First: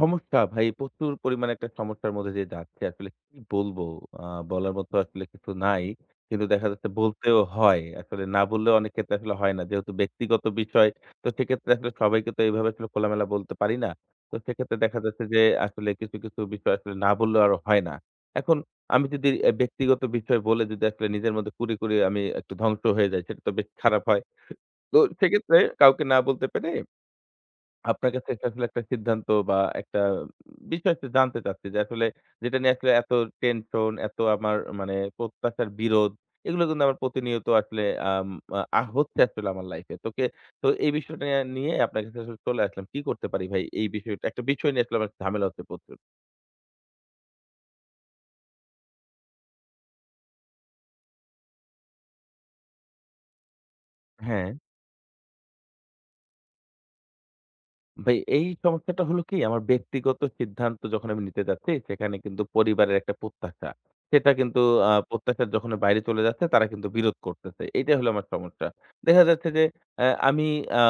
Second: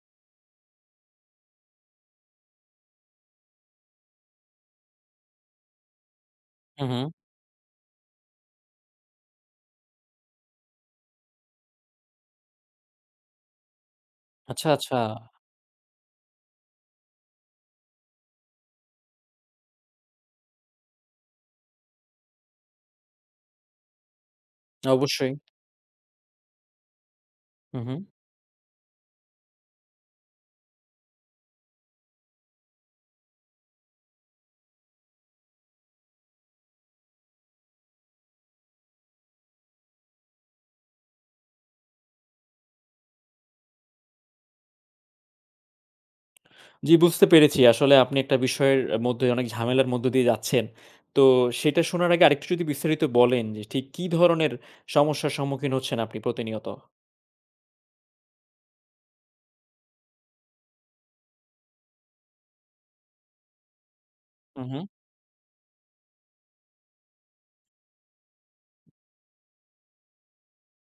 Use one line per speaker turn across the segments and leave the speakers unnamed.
সমস্যা ভাই প্রচুর পরিমাণে একটা সমস্যার মধ্যে দিয়ে যাচ্ছি। আসলে কি বলবো? আ বলার মতো আসলে কিছু নাই। কিন্তু দেখা যাচ্ছে
হুম, হুম।
বলতেও হয়। আসলে না বললেও অনেক ক্ষেত্রে আসলে হয় না। যেহেতু ব্যক্তিগত বিষয়, তো সেক্ষেত্রে আসলে সবাইকে তো এইভাবে আসলে খোলামেলা বলতে পারি না। তো
আচ্ছা,
সেক্ষেত্রে দেখা
আচ্ছা।
যাচ্ছে যে আসলে কিছু বিষয় আসলে না বললেও আর হয় না। এখন আমি যদি এ ব্যক্তিগত বিষয় বলে যদি আসলে নিজের মধ্যে কুড়ে আমি একটু ধ্বংস হয়ে যাই, সেটা তো বেশ খারাপ হয়। তো
অবশ্যই।
সেক্ষেত্রে কাউকে না বলতে পেরে
হুম, হুম।
আপনার কাছে এটা আসলে একটা সিদ্ধান্ত বা একটা বিষয় আসলে জানতে চাচ্ছি যে আসলে যেটা নিয়ে আসলে এত টেনশন, এত আমার মানে প্রত্যাশার বিরোধ এগুলো কিন্তু আমার প্রতিনিয়ত আসলে আম হচ্ছে আসলে আমার লাইফে। তোকে তো এই বিষয়টা নিয়ে নিয়ে আপনার কাছে আসলে চলে আসলাম। কি করতে পারি ভাই এই বিষয়টা? একটা বিষয় নিয়ে আসলে আমার ঝামেলা হচ্ছে প্রচুর।
জি, বুঝতে পেরেছি। আসলে আপনি একটা বিষয়ের মধ্যে অনেক ঝামেলার মধ্য দিয়ে যাচ্ছেন। তো সেটা শোনার আগে আরেকটু যদি বিস্তারিত বলেন যে ঠিক কি
হ্যাঁ।
ধরনের সমস্যার সম্মুখীন হচ্ছেন আপনি প্রতিনিয়ত?
ভাই এই সমস্যাটা হলো কি আমার ব্যক্তিগত সিদ্ধান্ত যখন আমি নিতে যাচ্ছি সেখানে কিন্তু পরিবারের একটা প্রত্যাশা। সেটা কিন্তু
হুম, হুম।
প্রত্যাশার যখন বাইরে চলে যাচ্ছে তারা কিন্তু বিরোধ করতেছে। এইটাই হলো আমার সমস্যা। দেখা যাচ্ছে যে আমি আ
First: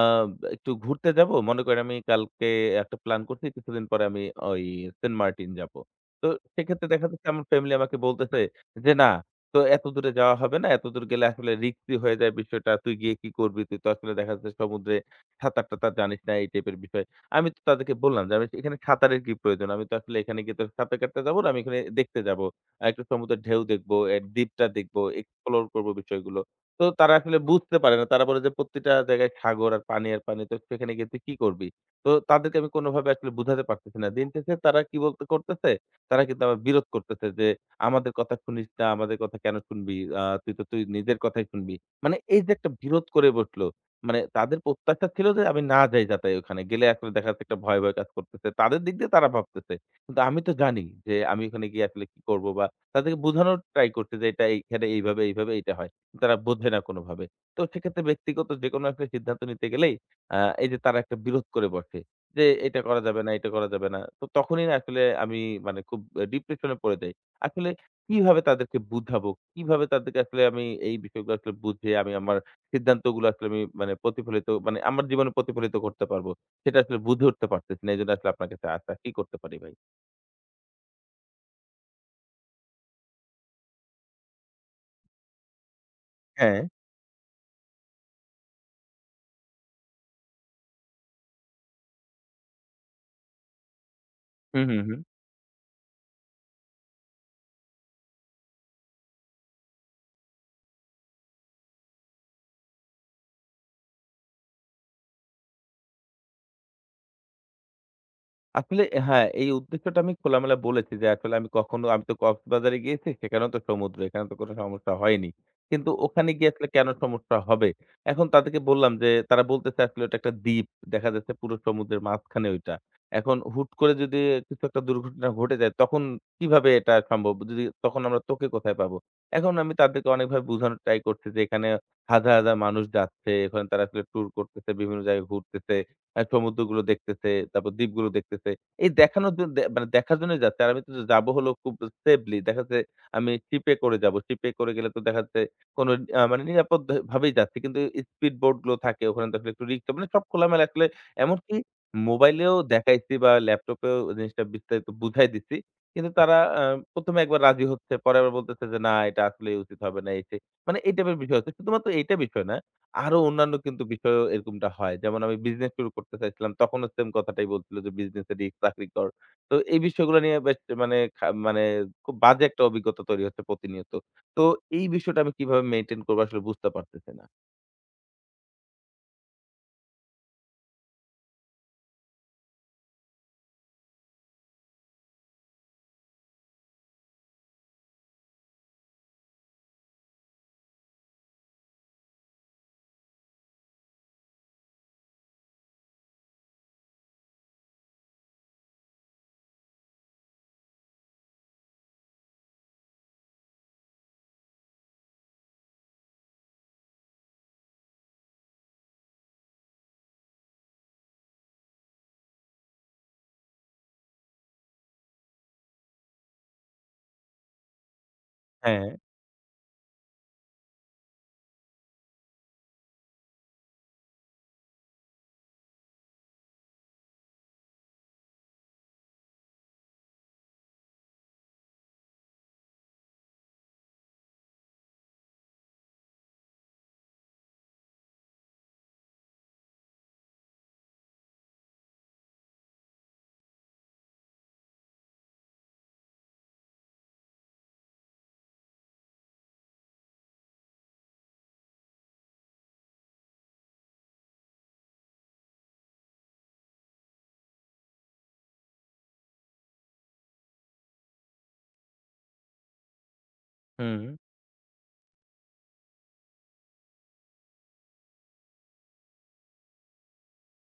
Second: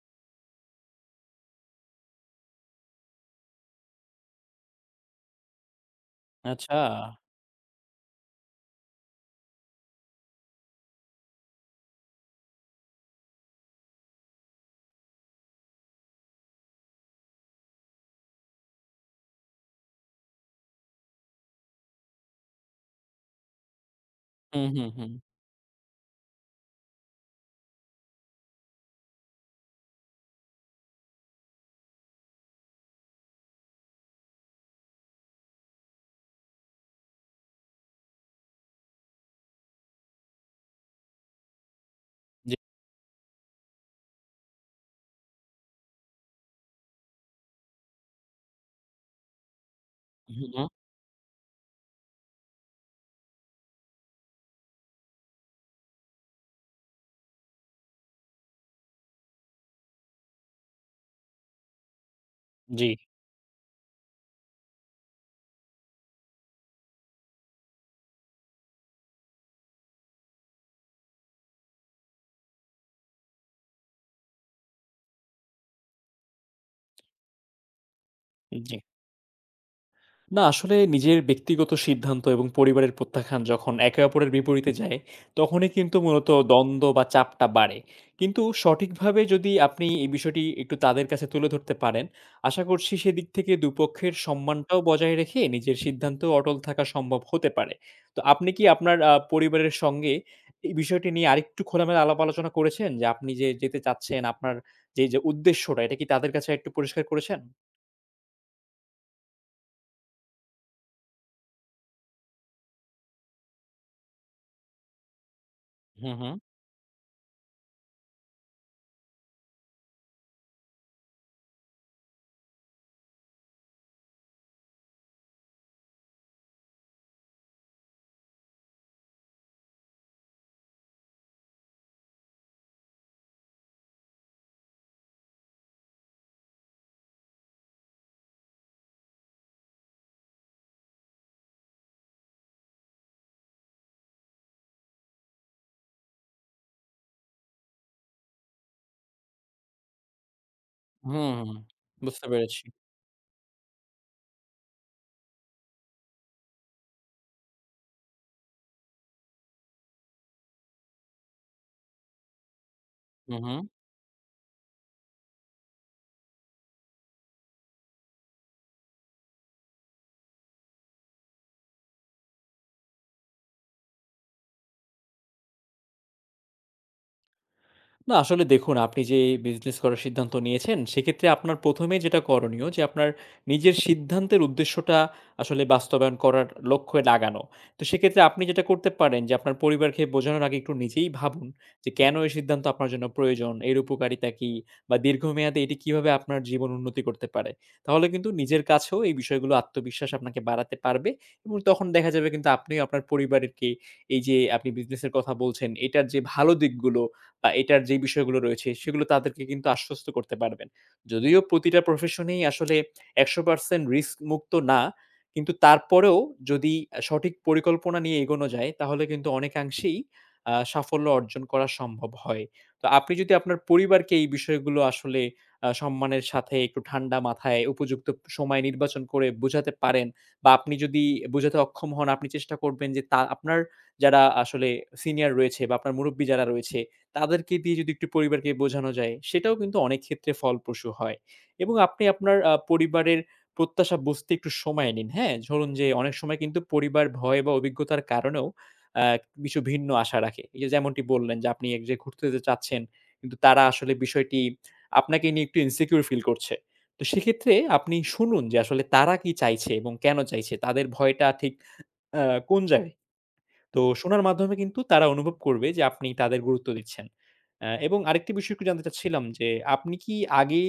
একটু ঘুরতে যাবো। মনে করেন আমি কালকে একটা প্ল্যান করছি কিছুদিন পরে আমি ওই সেন্ট মার্টিন যাবো। তো
আচ্ছা।
সেক্ষেত্রে দেখা যাচ্ছে আমার ফ্যামিলি আমাকে বলতেছে যে, "না, তো এত দূরে যাওয়া হবে না। এত দূর গেলে আসলে রিস্কি হয়ে যায় বিষয়টা। তুই গিয়ে কি করবি? তুই তো আসলে দেখা যাচ্ছে সমুদ্রে সাঁতার-টাতার জানিস না এই টাইপের বিষয়। আমি তো তাদেরকে বললাম যে, "আমি এখানে সাঁতারের কি প্রয়োজন? আমি তো আসলে এখানে গিয়ে তো সাঁতার কাটতে যাবো না। আমি এখানে দেখতে যাবো। একটু সমুদ্রের ঢেউ দেখবো, এর দ্বীপটা
হুম, হুম,
দেখবো,
হুম।
এক্সপ্লোর করবো বিষয়গুলো।" তো তারা আসলে বুঝতে পারে না। তারা বলে যে, "প্রত্যেকটা জায়গায় সাগর আর পানি আর পানি। তো সেখানে গিয়ে তুই কি করবি?" তো তাদেরকে আমি কোনোভাবে আসলে বুঝাতে পারতেছি না। দিন শেষে তারা কি বলতে করতেছে? তারা কিন্তু আমার বিরোধ করতেছে যে, "আমাদের কথা শুনিস না। আমাদের কথা কেন শুনবি? তুই তো তুই নিজের কথাই শুনবি।" মানে এই যে
জি।
একটা বিরোধ করে বসলো। মানে তাদের প্রত্যাশা ছিল যে আমি না যাই যাতে ওখানে। গেলে আসলে দেখা যাচ্ছে একটা ভয় কাজ করতেছে। তাদের দিক দিয়ে তারা ভাবতেছে। কিন্তু আমি
হুম,
তো
হুম।
জানি যে আমি ওখানে গিয়ে আসলে কি করব বা তাদেরকে বোঝানোর ট্রাই করছি যে এটা এইখানে এইভাবে এইটা হয়। কিন্তু তারা বোঝে না কোনোভাবে। তো সেক্ষেত্রে ব্যক্তিগত যেকোনো একটা সিদ্ধান্ত নিতে গেলেই আ এই যে তারা একটা বিরোধ করে বসে। যে এটা
জি,
করা যাবে না, এটা করা যাবে না। তো তখনই না আসলে আমি মানে খুব ডিপ্রেশন এ পড়ে যাই। আসলে কিভাবে তাদেরকে বুঝাবো? কিভাবে তাদেরকে আসলে আমি এই বিষয়গুলো আসলে বুঝিয়ে আমি আমার সিদ্ধান্তগুলো আসলে আমি মানে প্রতিফলিত মানে আমার জীবনে প্রতিফলিত করতে পারব। সেটা আসলে বুঝে উঠতে পারতেছি না। এজন্য আসলে আপনার কাছে
জি।
আসা। কি করতে পারি ভাই?
না আসলে নিজের ব্যক্তিগত সিদ্ধান্ত এবং পরিবারের প্রত্যাখ্যান যখন একে অপরের বিপরীতে যায়, তখনই কিন্তু মূলত
হ্যাঁ।
দ্বন্দ্ব বা চাপটা বাড়ে। কিন্তু সঠিকভাবে যদি আপনি এই বিষয়টি একটু তাদের কাছে তুলে ধরতে পারেন, আশা করছি সেদিক থেকে দুপক্ষের
হু, হু,
সম্মানটাও
হু।
বজায় রেখে নিজের সিদ্ধান্তেও অটল থাকা সম্ভব হতে পারে। তো আপনি কি আপনার পরিবারের সঙ্গে এই বিষয়টি নিয়ে আরেকটু খোলামেলা আলাপ আলোচনা করেছেন? যে আপনি যে যেতে চাচ্ছেন, আপনার যে উদ্দেশ্যটা এটা কি তাদের কাছে একটু পরিষ্কার করেছেন?
আসলে হ্যাঁ, এই উদ্দেশ্যটা আমি খোলামেলা বলেছি যে, আসলে আমি কখনো আমি তো কক্সবাজারে গিয়েছি, সেখানেও তো সমুদ্র। এখানে তো কোনো সমস্যা হয়নি। কিন্তু
হুম,
ওখানে
হুম।
গিয়ে আসলে কেন সমস্যা হবে? এখন তাদেরকে বললাম যে, তারা বলতেছে আসলে ওটা একটা দ্বীপ। দেখা যাচ্ছে পুরো সমুদ্রের মাঝখানে ওইটা। এখন হুট করে যদি কিছু একটা দুর্ঘটনা ঘটে যায়, তখন কিভাবে এটা সম্ভব? যদি তখন আমরা তোকে কোথায় পাবো? এখন আমি তাদেরকে অনেকভাবে বোঝানোর ট্রাই করছি যে, এখানে হাজার মানুষ যাচ্ছে। এখানে তারা আসলে ট্যুর করতেছে, বিভিন্ন জায়গায় ঘুরতেছে। সমুদ্রগুলো দেখতেছে, তারপর দ্বীপগুলো দেখতেছে। এই দেখানোর জন দে মানে দেখার জন্যই যাচ্ছে। আর আমি তো যাবো হলো খুব সেফলি। দেখা যাচ্ছে আমি শিপে করে যাবো। শিপে করে গেলে তো দেখা যাচ্ছে কোনো মানে নিরাপদ ভাবেই যাচ্ছি। কিন্তু স্পিড বোট গুলো থাকে ওখানে তো আসলে একটু রিস্ক মানে সব খোলামেলা আসলে
হুম, হুম।
এমনকি
বুঝতে
মোবাইলেও
পেরেছি।
দেখাইছি বা ল্যাপটপেও জিনিসটা বিস্তারিত বুঝাই দিচ্ছি। কিন্তু তারা ১ম এ একবার রাজি হচ্ছে। পরে আবার বলতেছে যে, "না এটা আসলেই উচিত হবে না" এই সেই। মানে এই টাইপের বিষয় হচ্ছে। শুধুমাত্র এইটা বিষয় না। আরো
হুম,
অন্যান্য
হুম।
কিন্তু বিষয়েও এরকমটা হয়। যেমন আমি বিজনেস শুরু করতে চাইছিলাম। তখনও সেম কথাটাই বলছিল যে, "বিজনেস এ রিস্ক, চাকরি কর।" তো এই বিষয়গুলো নিয়ে বেশ মানে খুব বাজে একটা অভিজ্ঞতা তৈরি হচ্ছে প্রতিনিয়ত। তো এই বিষয়টা আমি কিভাবে মেইনটেইন করব আসলে বুঝতে পারতেছি না।
না আসলে দেখুন আপনি যে বিজনেস করার সিদ্ধান্ত নিয়েছেন, সেক্ষেত্রে আপনার ১ম এ যেটা করণীয় যে আপনার নিজের সিদ্ধান্তের উদ্দেশ্যটা আসলে বাস্তবায়ন করার লক্ষ্যে লাগানো। তো সেক্ষেত্রে আপনি যেটা করতে পারেন যে আপনার পরিবারকে বোঝানোর আগে একটু নিজেই ভাবুন যে কেন এই সিদ্ধান্ত আপনার জন্য প্রয়োজন, এর উপকারিতা কি বা দীর্ঘমেয়াদে এটি কিভাবে আপনার জীবন উন্নতি করতে পারে। তাহলে কিন্তু নিজের কাছেও এই বিষয়গুলো আত্মবিশ্বাস আপনাকে বাড়াতে পারবে এবং তখন দেখা যাবে কিন্তু আপনিও আপনার পরিবারকে এই যে আপনি বিজনেসের কথা বলছেন, এটার যে ভালো দিকগুলো বা এটার যে বিষয়গুলো রয়েছে সেগুলো তাদেরকে কিন্তু আশ্বস্ত করতে পারবেন। যদিও প্রতিটা প্রফেশনেই আসলে ১০০% রিস্ক মুক্ত না। কিন্তু তারপরেও যদি সঠিক পরিকল্পনা নিয়ে এগোনো যায়
হ্যাঁ,
তাহলে কিন্তু অনেকাংশেই সাফল্য অর্জন করা সম্ভব হয়। তো আপনি যদি আপনার পরিবারকে এই বিষয়গুলো আসলে সম্মানের সাথে একটু ঠান্ডা মাথায় উপযুক্ত সময় নির্বাচন করে বোঝাতে পারেন বা আপনি যদি বোঝাতে অক্ষম হন আপনি চেষ্টা করবেন যে তা আপনার যারা আসলে সিনিয়র রয়েছে বা আপনার মুরুব্বি যারা রয়েছে তাদেরকে দিয়ে যদি একটু পরিবারকে বোঝানো যায়, সেটাও কিন্তু অনেক ক্ষেত্রে ফলপ্রসূ হয়। এবং আপনি আপনার পরিবারের প্রত্যাশা বুঝতে একটু সময় নিন, হ্যাঁ? ধরুন যে অনেক সময় কিন্তু পরিবার ভয় বা অভিজ্ঞতার কারণেও আ কিছু ভিন্ন আশা রাখে। এই যে যেমনটি বললেন যে আপনি এক জায়গায় ঘুরতে যেতে চাচ্ছেন, কিন্তু তারা আসলে বিষয়টি আপনাকে নিয়ে একটু insecure ফিল করছে। তো সেক্ষেত্রে আপনি শুনুন যে আসলে তারা কি চাইছে এবং কেন চাইছে? তাদের ভয়টা ঠিক আ কোন জায়গায়? তো
হুম।
শোনার মাধ্যমে কিন্তু তারা অনুভব করবে যে আপনি তাদের গুরুত্ব দিচ্ছেন। এবং আরেকটি বিষয় একটু জানতে চাচ্ছিলাম যে আপনি কি আগে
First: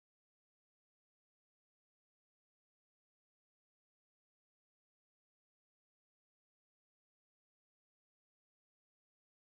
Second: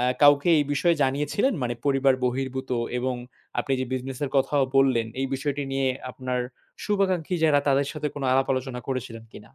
কাউকে এই বিষয়ে জানিয়েছিলেন? মানে পরিবার বহির্ভূত এবং আপনি যে বিজনেসের কথাও বললেন, এই বিষয়টি নিয়ে আপনার শুভাকাঙ্ক্ষী যারা তাদের সাথে কোনো আলাপ আলোচনা করেছিলেন কিনা?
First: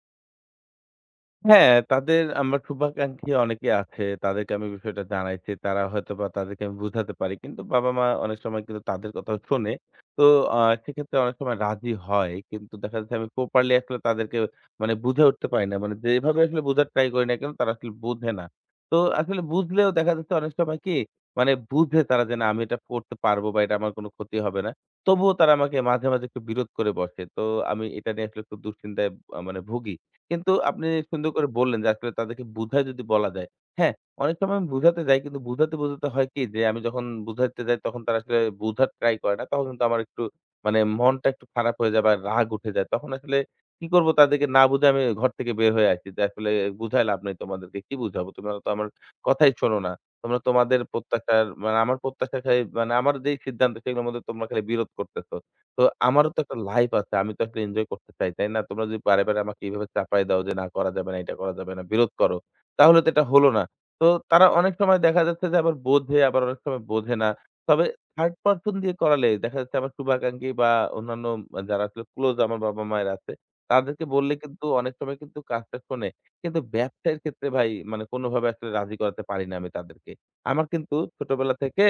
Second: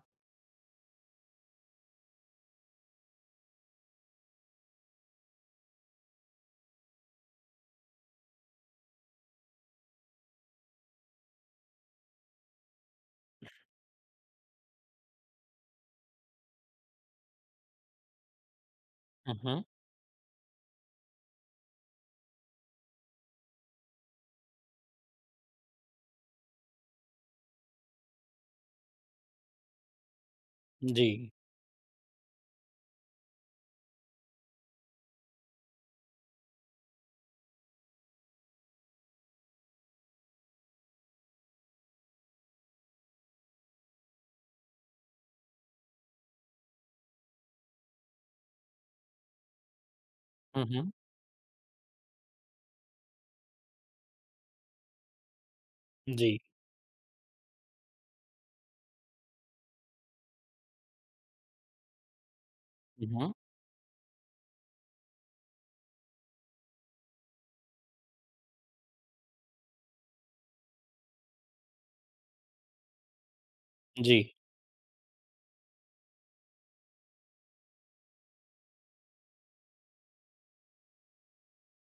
হ্যাঁ, তাদের আমার শুভাকাঙ্ক্ষী অনেকে আছে। তাদেরকে আমি বিষয়টা জানাইছি। তারা হয়তোবা তাদেরকে আমি বুঝাতে পারি। কিন্তু বাবা-মা অনেক সময় কিন্তু তাদের কথাও শোনে। তো আ সেক্ষেত্রে অনেক সময় রাজি হয়। কিন্তু দেখা যাচ্ছে আমি প্রপারলি আসলে তাদেরকে মানে বুঝে উঠতে পারি না। মানে যেভাবে আসলে বোঝার ট্রাই করি না কেন তারা আসলে বোঝে না। তো
হু,
আসলে
হু।
বুঝলেও দেখা যাচ্ছে অনেক সময় কি মানে বুঝে তারা যে না আমি এটা করতে পারবো বা এটা আমার কোনো ক্ষতি হবে না। তবুও তারা আমাকে মাঝে একটু বিরোধ করে বসে। তো আমি এটা নিয়ে আসলে একটু দুশ্চিন্তায় মানে ভুগি। কিন্তু আপনি
জি।
সুন্দর করে বললেন যে আসলে তাদেরকে বুঝায় যদি বলা যায়। হ্যাঁ, অনেক সময় আমি বুঝাতে যাই কিন্তু বুঝাতে হয় কি যে আমি যখন বুঝাতে যাই তখন তারা আসলে বুঝার ট্রাই করে না। তখন কিন্তু আমার একটু মানে মনটা একটু খারাপ হয়ে যায় বা রাগ উঠে যায়। তখন আসলে কি করব তাদেরকে না বুঝে আমি ঘর থেকে বের হয়ে আসি যে আসলে বুঝায় লাভ নাই তোমাদেরকে। কি বুঝাবো? তোমরা তো আমার কথাই শোনো না। তোমরা
হু,
তোমাদের
হু।
প্রত্যাশার মানে আমার প্রত্যাশা খালি মানে আমার যেই সিদ্ধান্ত সেগুলোর মধ্যে তোমরা খালি বিরোধ করতেছ। তো আমারও
জি।
তো একটা লাইফ আছে। আমি তো আসলে এনজয় করতে চাই, তাই না? তোমরা যদি বারে আমাকে এভাবে চাপায় দাও যে, "না করা যাবে না, এটা করা যাবে না," বিরোধ করো। তাহলে
হু,
তো এটা
হু।
হলো না। তো তারা অনেক সময় দেখা যাচ্ছে যে আবার বোঝে, আবার অনেক সময় বোঝে না। তবে থার্ড পারসন দিয়ে করালে দেখা যাচ্ছে আমার শুভাকাঙ্ক্ষী বা অন্যান্য যারা আসলে ক্লোজ আমার বাবা-মায়ের আছে, তাদেরকে
জি।
বললে কিন্তু অনেক সময় কিন্তু কাজটা শোনে। কিন্তু ব্যবসায়ের ক্ষেত্রে ভাই মানে কোনোভাবে আসলে রাজি করাতে পারি না আমি তাদেরকে। আমার কিন্তু ছোটবেলা থেকে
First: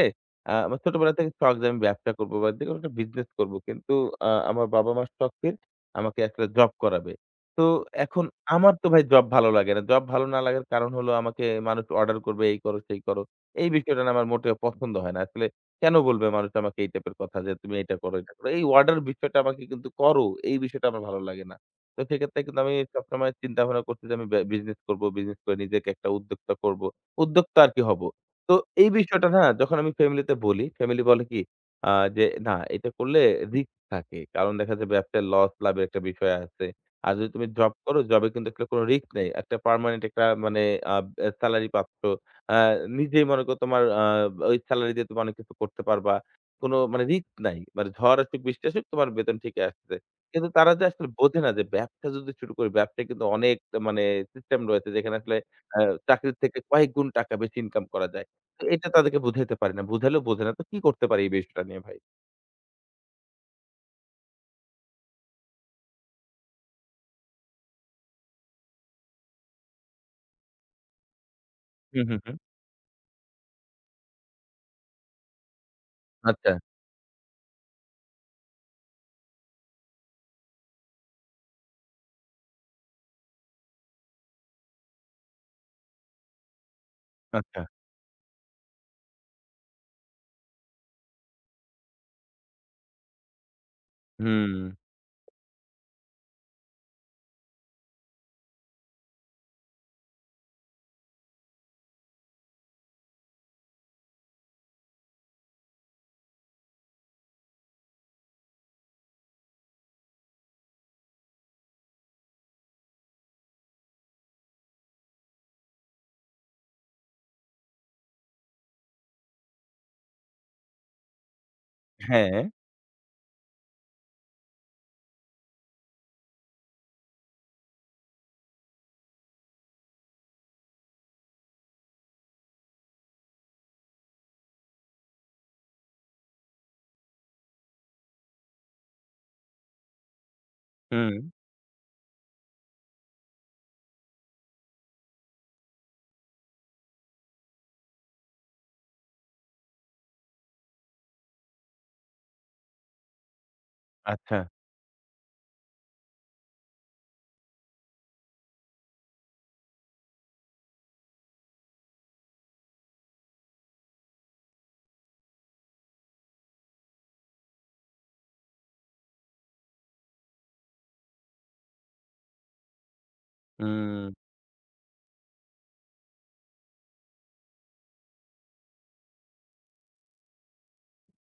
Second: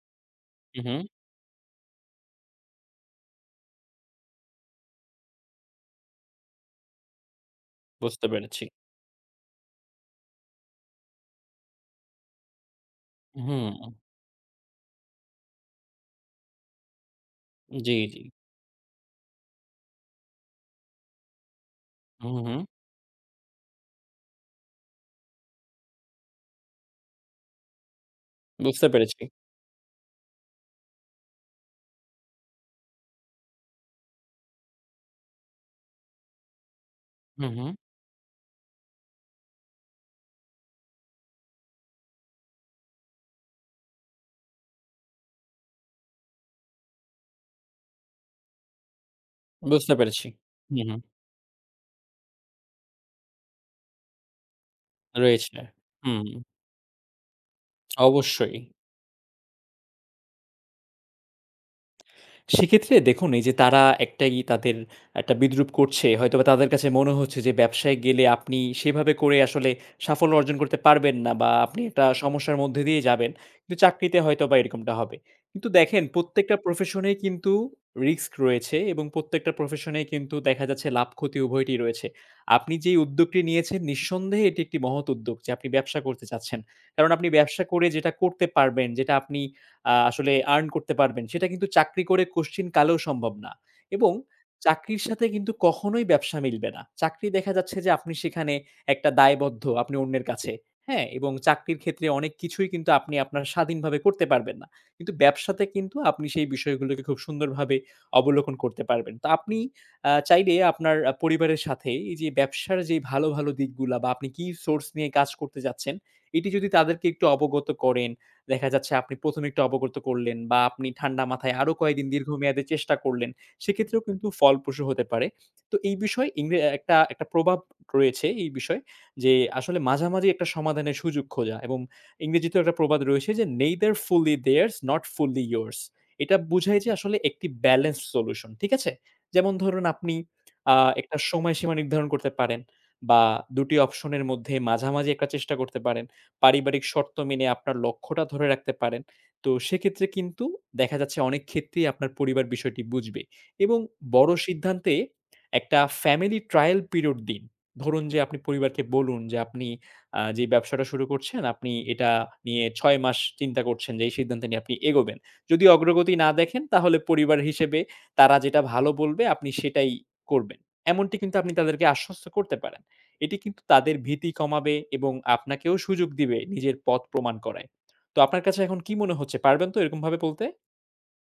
হু, হু।
শখ যে আমি ব্যবসা করব বা যেকোনো একটা বিজনেস করব। কিন্তু আমার বাবা-মার শখের আমাকে একটা জব করাবে। তো এখন
বুঝতে পেরেছি।
আমার তো ভাই জব ভালো লাগে না। জব ভালো না লাগার কারণ হলো আমাকে মানুষ অর্ডার করবে, এই করো, সেই করো। এই
হুম।
বিষয়টা না আমার মোটেও পছন্দ হয় না। আসলে কেন বলবে মানুষ আমাকে এই টাইপের কথা যে, "তুমি এটা
জি,
করো,
জি।
এটা করো।" এই অর্ডার বিষয়টা আমাকে কিন্তু করো, এই বিষয়টা আমার ভালো লাগে না। তো
হু,
সেক্ষেত্রে
হু।
কিন্তু আমি সবসময় চিন্তা ভাবনা করছি যে আমি বিজনেস করব। বিজনেস করে নিজেকে একটা উদ্যোক্তা করব। উদ্যোক্তা আরকি হব। তো
বুঝতে
এই
পেরেছি।
বিষয়টা না যখন আমি ফ্যামিলিতে বলি, ফ্যামিলি বলে কি আ যে, "না, এটা করলে রিস্ক থাকে।" কারণ দেখা যায় ব্যবসায় লস লাভের একটা বিষয় আছে। আর যদি
হু,
তুমি
হু।
জব করো, জবে কিন্তু একটা কোনো রিস্ক নেই। একটা পার্মানেন্ট একটা মানে আ এ সেলারি পাচ্ছ। আ নিজেই মনে করো তোমার ওই সেলারি দিয়ে তুমি অনেক কিছু করতে পারবা। কোনো মানে রিস্ক নাই। মানে ঝড় আসুক, বৃষ্টি আসুক তোমার বেতন ঠিকই
বুঝতে
আসতেছে।
পেরেছি।
কিন্তু তারা
হু,
যে
হু।
আসলে বোঝে না যে ব্যবসা যদি শুরু করি, ব্যবসায় কিন্তু অনেক মানে সিস্টেম রয়েছে যেখানে আসলে
রয়েছে।
আ
হুম।
চাকরির থেকে কয়েক গুণ টাকা বেশি ইনকাম করা যায়।
অবশ্যই।
তো এটা তাদেরকে বুঝাইতে পারি না। বুঝাইলেও বোঝে না। তো কি করতে পারি এই বিষয়টা নিয়ে ভাই?
সেক্ষেত্রে দেখুন এই যে তারা একটাই তাদের একটা বিদ্রূপ করছে। হয়তোবা তাদের কাছে মনে হচ্ছে যে ব্যবসায় গেলে আপনি সেভাবে করে আসলে সাফল্য অর্জন করতে পারবেন না বা আপনি
হুম,
একটা
হুম, হুম।
সমস্যার মধ্যে দিয়ে যাবেন। কিন্তু চাকরিতে হয়তোবা এরকমটা হবে। কিন্তু দেখেন
আচ্ছা,
প্রত্যেকটা প্রফেশনেই কিন্তু রিস্ক রয়েছে এবং প্রত্যেকটা প্রফেশনেই কিন্তু দেখা যাচ্ছে লাভ ক্ষতি উভয়টি রয়েছে। আপনি যেই উদ্যোগটি নিয়েছেন নিঃসন্দেহে এটি একটি মহৎ উদ্যোগ যে আপনি ব্যবসা করতে চাচ্ছেন। কারণ আপনি
আচ্ছা।
ব্যবসা করে যেটা করতে পারবেন, যেটা আপনি আসলে আর্ন করতে পারবেন। সেটা কিন্তু চাকরি করে কশ্চিন কালেও সম্ভব না। এবং
হুম।
চাকরির সাথে কিন্তু কখনোই ব্যবসা মিলবে না। চাকরি দেখা যাচ্ছে যে আপনি সেখানে একটা দায়বদ্ধ আপনি অন্যের কাছে। হ্যাঁ? এবং চাকরির ক্ষেত্রে অনেক কিছুই কিন্তু আপনি আপনার স্বাধীনভাবে করতে পারবেন না। কিন্তু ব্যবসাতে কিন্তু আপনি সেই বিষয়গুলোকে খুব সুন্দরভাবে অবলোকন করতে পারবেন। তো আপনি চাইলে আপনার পরিবারের সাথে এই যে ব্যবসার যে ভালো, ভালো দিকগুলা বা আপনি কি সোর্স নিয়ে কাজ করতে যাচ্ছেন, এটি যদি তাদেরকে একটু অবগত করেন দেখা যাচ্ছে আপনি ১ম এ একটু অবগত করলেন বা আপনি ঠান্ডা মাথায় আরো কয়েকদিন
হ্যাঁ,
দীর্ঘমেয়াদে চেষ্টা করলেন। সেক্ষেত্রেও কিন্তু ফলপ্রসূ হতে পারে। তো এই বিষয়ে একটা একটা প্রভাব রয়েছে এই বিষয়ে যে আসলে মাঝামাঝি একটা সমাধানের সুযোগ খোঁজা এবং ইংরেজিতেও একটা প্রবাদ রয়েছে যে neither fully theirs not fully yours। এটা বুঝায় যে আসলে একটি ব্যালেন্সড সলিউশন, ঠিক আছে? যেমন ধরুন আপনি
হুম।
একটা সময়সীমা নির্ধারণ করতে পারেন বা ২ টি অপশন এর মধ্যে মাঝামাঝি একটা চেষ্টা করতে পারেন। পারিবারিক শর্ত মেনে আপনার লক্ষ্যটা ধরে রাখতে পারেন, তো সেক্ষেত্রে কিন্তু দেখা যাচ্ছে অনেক ক্ষেত্রেই আপনার পরিবার বিষয়টি বুঝবে এবং বড়
আচ্ছা।
সিদ্ধান্তে একটা ফ্যামিলি ট্রায়াল পিরিয়ড দিন। ধরুন যে আপনি পরিবারকে বলুন যে আপনি যে ব্যবসাটা শুরু করছেন, আপনি এটা নিয়ে ৬ মাস চিন্তা করছেন যে এই সিদ্ধান্ত নিয়ে আপনি এগোবেন। যদি অগ্রগতি না দেখেন তাহলে পরিবার হিসেবে তারা যেটা ভালো বলবে আপনি সেটাই করবেন। এমনটি কিন্তু আপনি তাদেরকে আশ্বস্ত করতে পারেন। এটি কিন্তু তাদের
হুম।
ভীতি কমাবে এবং আপনাকেও সুযোগ দিবে নিজের পথ প্রমাণ করায়। তো আপনার কাছে এখন কি মনে হচ্ছে? পারবেন তো এরকমভাবে বলতে?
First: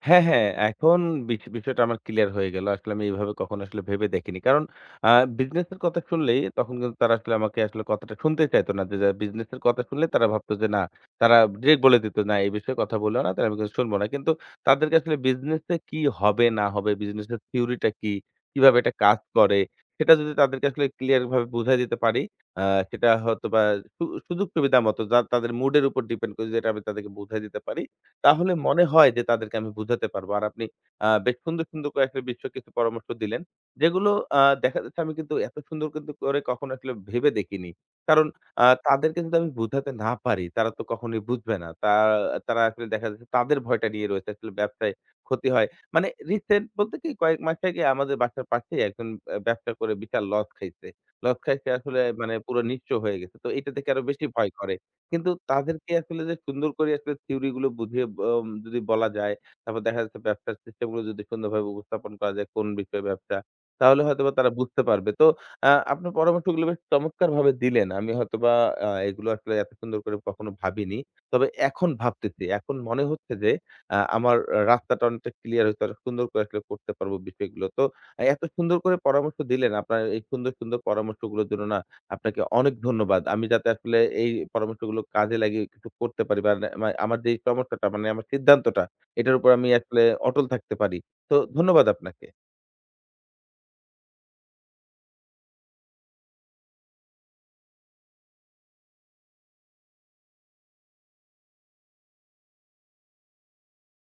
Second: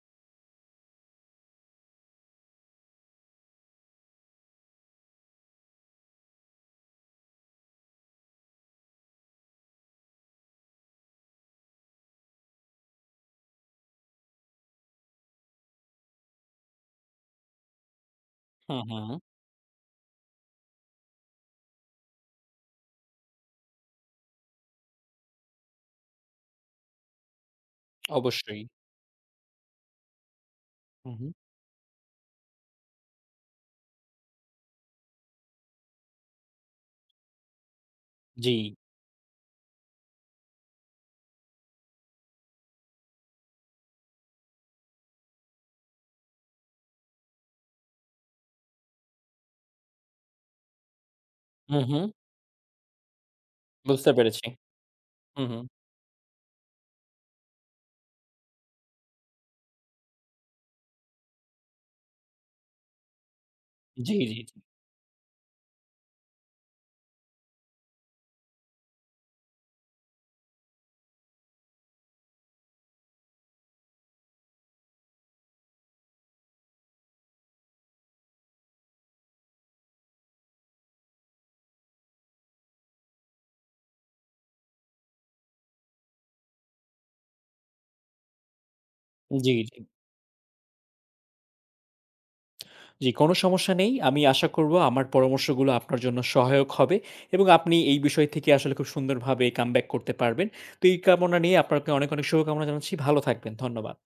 হ্যাঁ, হ্যাঁ। এখন বিষয়টা আমার ক্লিয়ার হয়ে গেল। আসলে আমি এভাবে কখনো আসলে ভেবে দেখিনি। কারণ আ বিজনেস এর কথা শুনলেই তখন কিন্তু তারা আসলে আমাকে আসলে কথাটা শুনতেই চাইতো না। যে যার বিজনেস এর কথা শুনলে তারা ভাবতো যে না, তারা ডিরেক্ট বলে দিত, "না, এই বিষয়ে কথা বলিও না, তাহলে আমি কিন্তু শুনবো না।" কিন্তু তাদেরকে আসলে বিজনেস এ কি হবে না হবে, বিজনেস এর থিওরিটা কি, কিভাবে
হুম,
এটা
হুম।
কাজ করে, সেটা যদি তাদেরকে আসলে ক্লিয়ার ভাবে বুঝায় দিতে পারি, আ সেটা হয়তোবা সুযোগ-সুবিধা মতো যা তাদের মুড এর উপর ডিপেন্ড করে যেটা আমি তাদেরকে বুঝায় দিতে পারি, তাহলে
অবশ্যই।
মনে হয় যে তাদেরকে আমি বুঝাতে পারবো। আর আপনি
হুম, হুম।
বেশ সুন্দর কয়েকটা বিষয় কিছু পরামর্শ দিলেন। যেগুলো দেখা যাচ্ছে আমি কিন্তু এত সুন্দর কিন্তু করে কখনো আসলে ভেবে দেখিনি। কারণ
জি।
তাদেরকে যদি আমি বুঝাতে না পারি, তারা তো কখনোই বুঝবে না। তা তারা আসলে দেখা যাচ্ছে তাদের ভয়টা নিয়ে রয়েছে। আসলে ব্যবসায় ক্ষতি হয়। মানে রিসেন্ট বলতে কি কয়েক মাস আগে আমাদের বাসার পাশেই একজন ব্যবসা করে বিশাল লস খাইছে। লস খাইছে
হুম,
আসলে
হুম।
মানে পুরো নিঃস্ব হয়ে গেছে। তো এটা দেখে আরো
বুঝতে
বেশি
পেরেছি।
ভয় করে। কিন্তু
হুম, হুম।
তাদেরকে আসলে যে সুন্দর করে আসলে থিওরি গুলো বুঝিয়ে ব অম যদি বলা যায়, তারপর দেখা যাচ্ছে ব্যবসার সিস্টেম গুলো যদি সুন্দরভাবে উপস্থাপন করা যায়, কোন বিষয়ে ব্যবসা, তাহলে
জি,
হয়তোবা
জি,
তারা
জি।
বুঝতে পারবে। তো আপনার পরামর্শগুলো বেশ চমৎকারভাবে দিলেন। আমি হয়তোবা এগুলো আসলে এত সুন্দর করে কখনো ভাবিনি। তবে এখন ভাবতেছি। এখন মনে হচ্ছে যে আমার রাস্তাটা অনেকটা ক্লিয়ার হয়েছে। আরো সুন্দর করে আসলে করতে পারবো বিষয়গুলো। তো আহ, এত সুন্দর করে পরামর্শ দিলেন। আপনার এই সুন্দর পরামর্শগুলোর জন্য না আপনাকে অনেক ধন্যবাদ। আমি যাতে আসলে এই পরামর্শগুলো কাজে লাগিয়ে কিছু করতে পারি বা না মা আমার যে সমস্যাটা মানে আমার সিদ্ধান্তটা, এটার উপর
জি,
আমি
জি।
আসলে অটল থাকতে পারি। তো ধন্যবাদ আপনাকে।
জি, কোনো সমস্যা নেই। আমি আশা করব আমার পরামর্শগুলো আপনার জন্য সহায়ক হবে এবং আপনি এই বিষয় থেকে আসলে খুব সুন্দরভাবে কামব্যাক করতে পারবেন। তো এই কামনা নিয়ে আপনাকে অনেক, অনেক শুভকামনা জানাচ্ছি। ভালো থাকবেন। ধন্যবাদ।